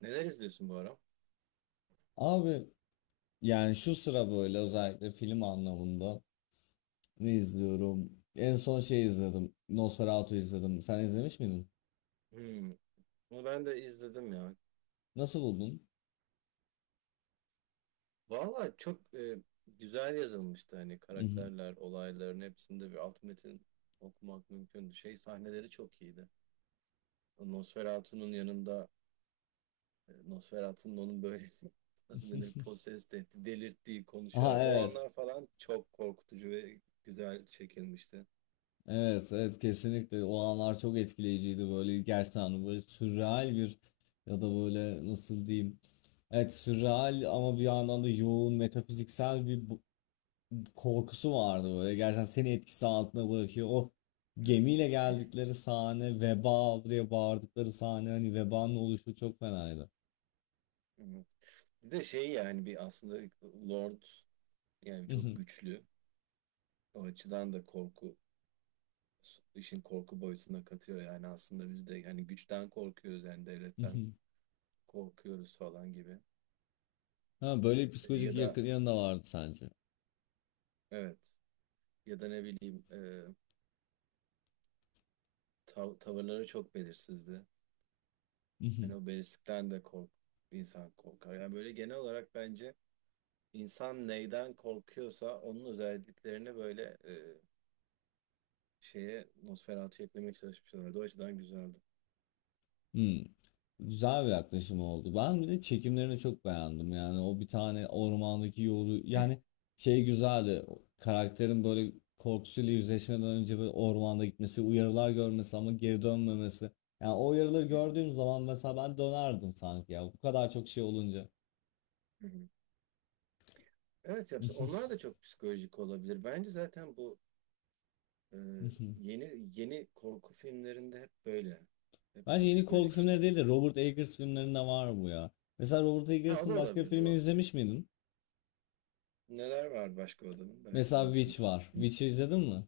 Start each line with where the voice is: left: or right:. right: Neler izliyorsun bu ara?
left: Abi yani şu sıra böyle özellikle film anlamında ne izliyorum? En son şey izledim. Nosferatu izledim. Sen izlemiş miydin?
right: Hmm. Bunu ben de izledim ya.
left: Nasıl buldun?
right: Valla çok güzel yazılmıştı hani karakterler, olayların hepsinde bir alt metin okumak mümkündü. Şey sahneleri çok iyiydi. O Nosferatu'nun yanında, Nosferatu'nun onun böyle nasıl denir possessed etti, delirttiği
left: Aha
right: konuşarak. O
left: evet.
right: anlar falan çok korkutucu ve güzel çekilmişti.
left: Evet evet kesinlikle o anlar çok etkileyiciydi böyle gerçekten hani böyle sürreal bir ya da böyle nasıl diyeyim. Evet sürreal ama bir yandan da yoğun metafiziksel bir korkusu vardı böyle. Gerçekten seni etkisi altına bırakıyor. O
right: Evet.
left: gemiyle geldikleri sahne, veba diye bağırdıkları sahne hani vebanın oluşu çok fenaydı.
right: Evet. Bir de şey yani bir aslında Lord yani çok güçlü. O açıdan da korku işin korku boyutuna katıyor. Yani aslında biz de hani güçten korkuyoruz, yani devletten korkuyoruz falan gibi.
left: Ha, böyle bir
right: Ya
left: psikolojik
right: da
left: yakın yanı da vardı sence.
right: evet, ya da ne bileyim, tavırları çok belirsizdi. Hani o belirsizlikten de kork, insan korkar. Yani böyle genel olarak bence insan neyden korkuyorsa onun özelliklerini böyle, şeye, Nosferatu'ya eklemeye çalışmışlar. O açıdan güzeldi.
left: Güzel bir yaklaşım oldu. Ben bir de çekimlerini çok beğendim. Yani o bir tane
right: Hı hı.
left: ormandaki yoru yani şey güzeldi. O karakterin böyle korkusuyla yüzleşmeden önce böyle ormanda gitmesi, uyarılar görmesi ama geri dönmemesi. Yani o uyarıları
right: Hı hı.
left: gördüğüm zaman mesela ben dönerdim sanki ya. Bu kadar çok şey olunca.
right: Hı hı. Evet, yapsa onlar da çok psikolojik olabilir. Bence zaten bu Ee, yeni yeni korku filmlerinde hep böyle. Hep
left: Bence
right: daha
left: yeni korku
right: psikolojik işler.
left: filmleri değil de Robert Eggers filmlerinde var bu ya. Mesela Robert
right: Ha, o da
left: Eggers'ın başka bir
right: olabilir,
left: filmini
right: doğru.
left: izlemiş miydin?
right: Neler var başka adamın? Belki
left: Mesela Witch
right: izlemişimdir.
left: var.
right: Hı.
left: Witch'i izledin mi?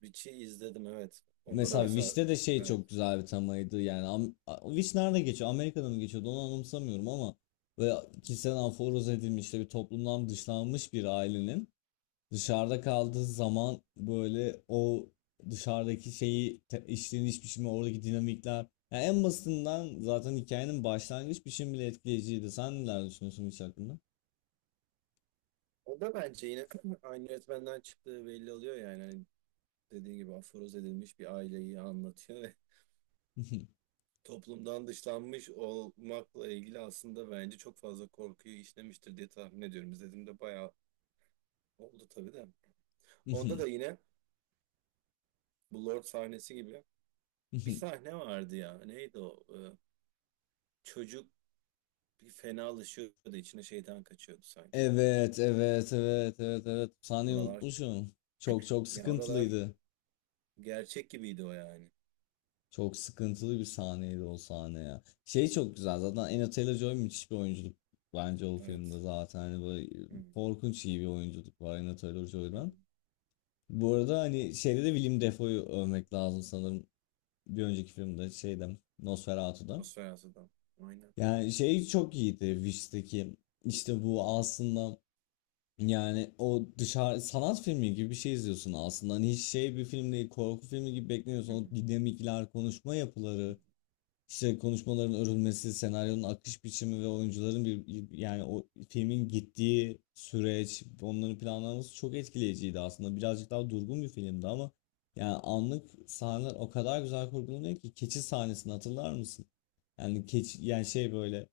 right: Witch'i izledim, evet. Onda da
left: Mesela
right: mesela
left: Wish'te de şey
right: evet.
left: çok güzel bir temaydı yani. Wish nerede geçiyor? Amerika'da mı geçiyordu? Onu anımsamıyorum ama böyle kişisel aforoz edilmiş işte bir toplumdan dışlanmış bir ailenin dışarıda kaldığı zaman böyle o dışarıdaki şeyi işleniş biçimi oradaki dinamikler yani en basitinden zaten hikayenin başlangıç biçimi bile etkileyiciydi. Sen neler düşünüyorsun Wish hakkında?
right: O da bence yine aynı yönetmenden çıktığı belli oluyor yani. Hani dediğin gibi aforoz edilmiş bir aileyi anlatıyor ve toplumdan dışlanmış olmakla ilgili aslında bence çok fazla korkuyu işlemiştir diye tahmin ediyorum. İzlediğimde bayağı oldu tabii de. Onda da yine bu Lord sahnesi gibi bir sahne vardı ya. Neydi o? Çocuk bir fenalaşıyordu, içine şeytan kaçıyordu sanki.
left: Evet, evet, evet, evet, evet. Sahneyi
right: Oralar,
left: unutmuşum. Çok çok
right: ya oralar
left: sıkıntılıydı.
right: gerçek gibiydi o yani.
left: Çok sıkıntılı bir sahneydi o sahne ya. Şey
right: Hı.
left: çok güzel zaten Anya Taylor-Joy müthiş bir oyunculuk bence o filmde
right: Evet.
left: zaten hani böyle
right: Hı,
left: korkunç iyi bir oyunculuk var Anya
right: hı.
left: Taylor-Joy'dan. Bu arada hani şeyde de Willem Dafoe'yu övmek lazım sanırım bir önceki filmde şeyde Nosferatu'da.
right: Nosferatu. Aynen.
left: Yani şey çok iyiydi Wish'teki işte bu aslında yani o dışarı sanat filmi gibi bir şey izliyorsun aslında. Hani hiç şey bir film değil korku filmi gibi beklemiyorsun.
right: Hı, hı.
left: O dinamikler, konuşma yapıları. İşte konuşmaların örülmesi, senaryonun akış biçimi ve oyuncuların bir yani o filmin gittiği süreç, onların planlanması çok etkileyiciydi aslında. Birazcık daha durgun bir filmdi ama yani anlık sahneler o kadar güzel kurgulanıyor ki keçi sahnesini hatırlar mısın? Yani keçi yani şey böyle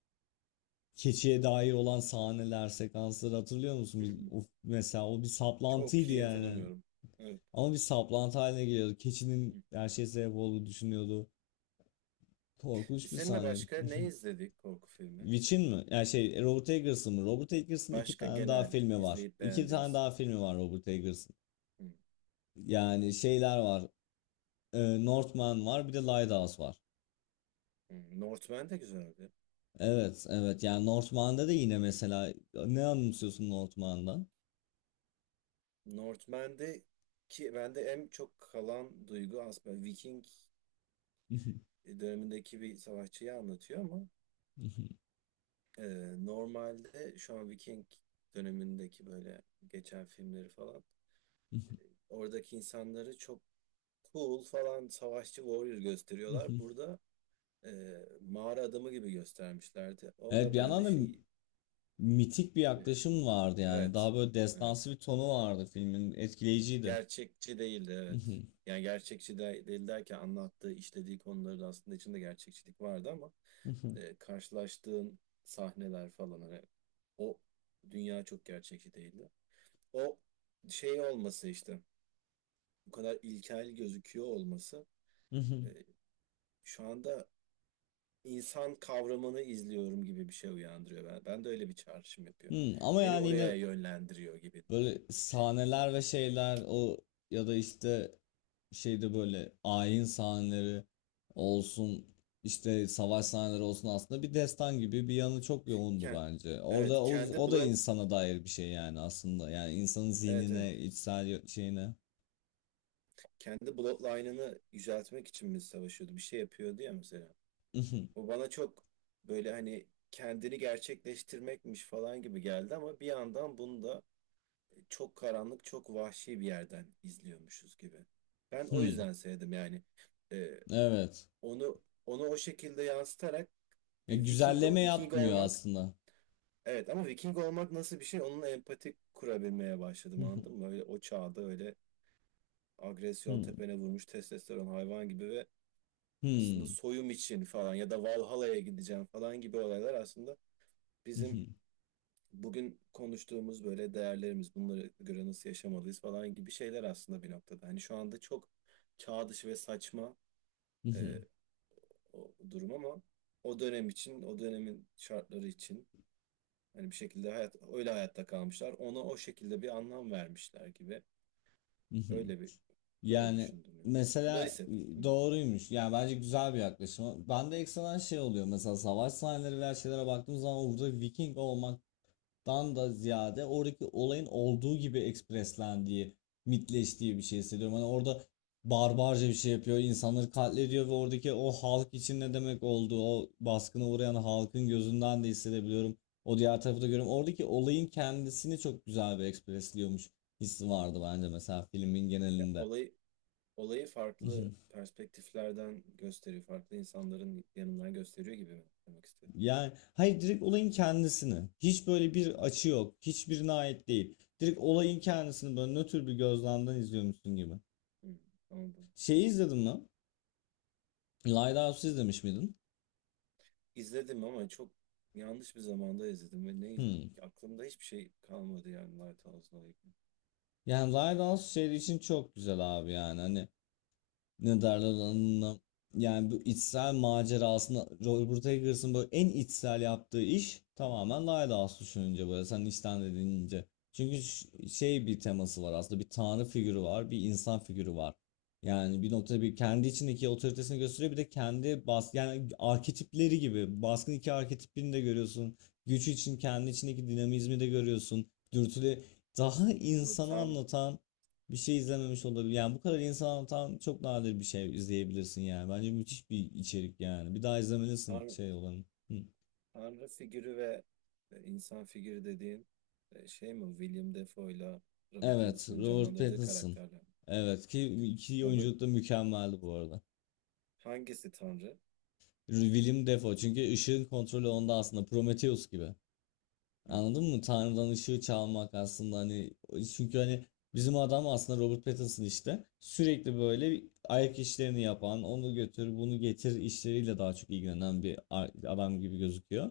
left: keçiye dair olan sahneler, sekansları hatırlıyor musun?
right: Hı,
left: Bir,
right: hı.
left: of, mesela o bir
right: Çok
left: saplantıydı
right: iyi
left: yani.
right: hatırlamıyorum. Evet.
left: Ama bir saplantı haline geliyordu.
right: Hı.
left: Keçinin her şeye sebep olduğu düşünüyordu.
right: Biz
left: Korkunç bir
right: seninle
left: sahneydi.
right: başka ne izledik korku filmi?
left: Witch'in mi? Yani şey Robert Eggers'ın mı? Robert Eggers'ın iki
right: Başka
left: tane daha
right: genel
left: filmi var.
right: izleyip
left: İki tane
right: beğendiğimiz.
left: daha filmi var Robert Eggers'ın.
right: Hı,
left: Yani şeyler var. Northman var bir de Lighthouse var.
right: hı. Northman de güzeldi.
left: Evet evet yani Northman'da da yine mesela ne anımsıyorsun Northman'dan?
right: Northman'de ki bende en çok kalan duygu aslında Viking dönemindeki bir savaşçıyı anlatıyor ama, e, normalde şu an Viking dönemindeki böyle geçen filmleri falan, oradaki insanları çok cool falan, savaşçı warrior gösteriyorlar. Burada e, mağara adamı gibi göstermişlerdi. O
left: Evet
right: da
left: bir yandan
right: bende şey,
left: da mitik bir
right: e,
left: yaklaşım vardı yani.
right: evet,
left: Daha böyle
right: evet
left: destansı bir tonu vardı filmin. Etkileyiciydi.
right: gerçekçi değildi, evet.
left: Hı.
right: Yani gerçekçi de değil derken anlattığı işlediği konuların aslında içinde gerçekçilik vardı ama, karşılaştığın sahneler falan hani, o dünya çok gerçekçi değildi. O şey olması işte, bu kadar ilkel gözüküyor olması, e, şu anda insan kavramını izliyorum gibi bir şey uyandırıyor. Ben de öyle bir çağrışım yapıyor.
left: Ama
right: Beni
left: yani
right: oraya
left: yine
right: yönlendiriyor gibi diyeyim.
left: böyle sahneler ve şeyler o ya da işte şeyde böyle ayin sahneleri olsun işte savaş sahneleri olsun aslında bir destan gibi bir yanı çok yoğundu
right: Ken-
left: bence.
right: evet
left: Orada o,
right: kendi
left: o da
right: blog,
left: insana dair bir şey yani aslında yani insanın
right: evet evet
left: zihnine içsel şeyine.
right: kendi bloodline'ını yüceltmek için mi savaşıyordu? Bir şey yapıyordu ya mesela. O bana çok böyle hani kendini gerçekleştirmekmiş falan gibi geldi ama bir yandan bunu da çok karanlık, çok vahşi bir yerden izliyormuşuz gibi. Ben o
left: Hmm.
right: yüzden sevdim yani. Ee,
left: Evet.
right: onu onu o şekilde yansıtarak
left: Ya
right: bir Viking
left: güzelleme
right: Viking
left: yapmıyor
right: olmak,
left: aslında.
right: evet ama Viking olmak nasıl bir şey, onunla empati kurabilmeye başladım, anladın mı? Öyle o çağda öyle agresyon
left: Hmm.
right: tepene vurmuş testosteron hayvan gibi ve aslında
left: Hmm.
right: soyum için falan ya da Valhalla'ya gideceğim falan gibi olaylar, aslında bizim bugün konuştuğumuz böyle değerlerimiz, bunlara göre nasıl yaşamalıyız falan gibi şeyler aslında, bir noktada. Hani şu anda çok çağ dışı ve saçma e, o durum ama o dönem için, o dönemin şartları için hani bir şekilde hayat öyle, hayatta kalmışlar. Ona o şekilde bir anlam vermişler gibi. Öyle bir böyle
left: Yani
right: düşündüm yani. Bunları
left: mesela
right: hissettim. Hı.
left: doğruymuş. Yani bence güzel bir yaklaşım. Bende ekstradan şey oluyor. Mesela savaş sahneleri veya şeylere baktığım zaman orada Viking olmaktan da ziyade oradaki olayın olduğu gibi ekspreslendiği, mitleştiği bir şey hissediyorum. Hani orada barbarca bir şey yapıyor, insanları katlediyor ve oradaki o halk için ne demek olduğu, o baskına uğrayan halkın gözünden de hissedebiliyorum. O diğer tarafı da görüyorum. Oradaki olayın kendisini çok güzel bir ekspresliyormuş hissi vardı bence mesela filmin
right: Ya,
left: genelinde.
right: olayı, olayı farklı perspektiflerden gösteriyor, farklı insanların yanından gösteriyor gibi mi demek istedim?
left: Yani hayır direkt olayın kendisini. Hiç böyle bir
right: Hı.
left: açı yok. Hiçbirine ait değil. Direkt olayın kendisini böyle nötr bir gözlemden izliyormuşsun gibi.
right: Hı. Anladım.
left: Şeyi izledin mi? Lighthouse'u izlemiş miydin?
right: İzledim ama çok yanlış bir zamanda izledim ve
left: Hmm.
right: aklımda hiçbir şey kalmadı yani Lighthouse'la ilgili.
left: Yani Lighthouse şey için çok güzel abi yani. Hani ne derler ona? Yani bu içsel macerasında Robert Eggers'ın böyle en içsel yaptığı iş tamamen Lighthouse düşününce böyle sen içten dediğince. Çünkü şey bir teması var aslında bir tanrı figürü var bir insan figürü var. Yani bir noktada bir kendi içindeki otoritesini gösteriyor bir de kendi bas yani arketipleri gibi baskın iki arketipini de görüyorsun. Güç için kendi içindeki dinamizmi de görüyorsun. Dürtüle daha
right: Bu
left: insanı
right: tan,
left: anlatan bir şey izlememiş olabilir. Yani bu kadar insan anlatan çok nadir bir şey izleyebilirsin yani. Bence müthiş bir içerik yani. Bir daha izlemelisin
right: tan-
left: şey olanı. Hı.
right: tanrı figürü ve insan figürü dediğin, şey mi? William Defoe'yla Robert
left: Evet,
right: Pattinson'ın
left: Robert
right: canlandırdığı
left: Pattinson.
right: karakterler mi?
left: Evet ki iki
right: Robert,
left: oyunculuk da mükemmeldi bu arada.
right: hangisi tanrı?
left: Willem Dafoe çünkü ışığın kontrolü onda aslında Prometheus gibi. Anladın mı? Tanrı'dan ışığı çalmak aslında hani çünkü hani bizim adam aslında Robert Pattinson işte sürekli böyle bir ayak işlerini yapan onu götür bunu getir işleriyle daha çok ilgilenen bir adam gibi gözüküyor.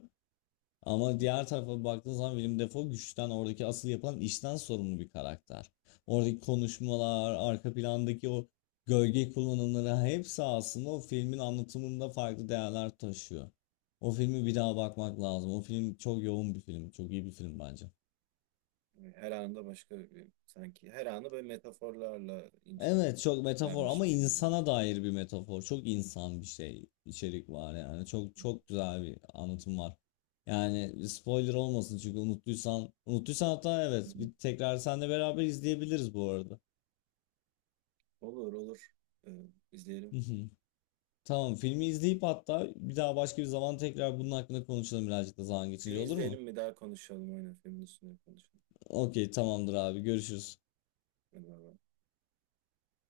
left: Ama diğer tarafa baktığın zaman Willem Dafoe güçten, oradaki asıl yapılan işten sorumlu bir karakter. Oradaki konuşmalar, arka plandaki o gölge kullanımları hepsi aslında o filmin anlatımında farklı değerler taşıyor. O filmi bir daha bakmak lazım. O film çok yoğun bir film, çok iyi bir film bence.
right: Her anında başka bir, sanki her anı böyle metaforlarla
left: Evet çok metafor
right: incitlenmiş
left: ama
right: bir figür.
left: insana dair bir metafor. Çok insan bir şey içerik var yani. Çok çok güzel bir anlatım var. Yani spoiler olmasın çünkü unuttuysan unuttuysan hatta evet bir tekrar seninle beraber izleyebiliriz bu arada.
right: Olur, olur. E, izleyelim.
left: Tamam filmi izleyip hatta bir daha başka bir zaman tekrar bunun hakkında konuşalım birazcık da zaman geçince
right: Film
left: olur mu?
right: izleyelim mi, daha konuşalım, aynen filmin üstüne konuşalım.
left: Okey tamamdır abi görüşürüz.
right: Eyvallah.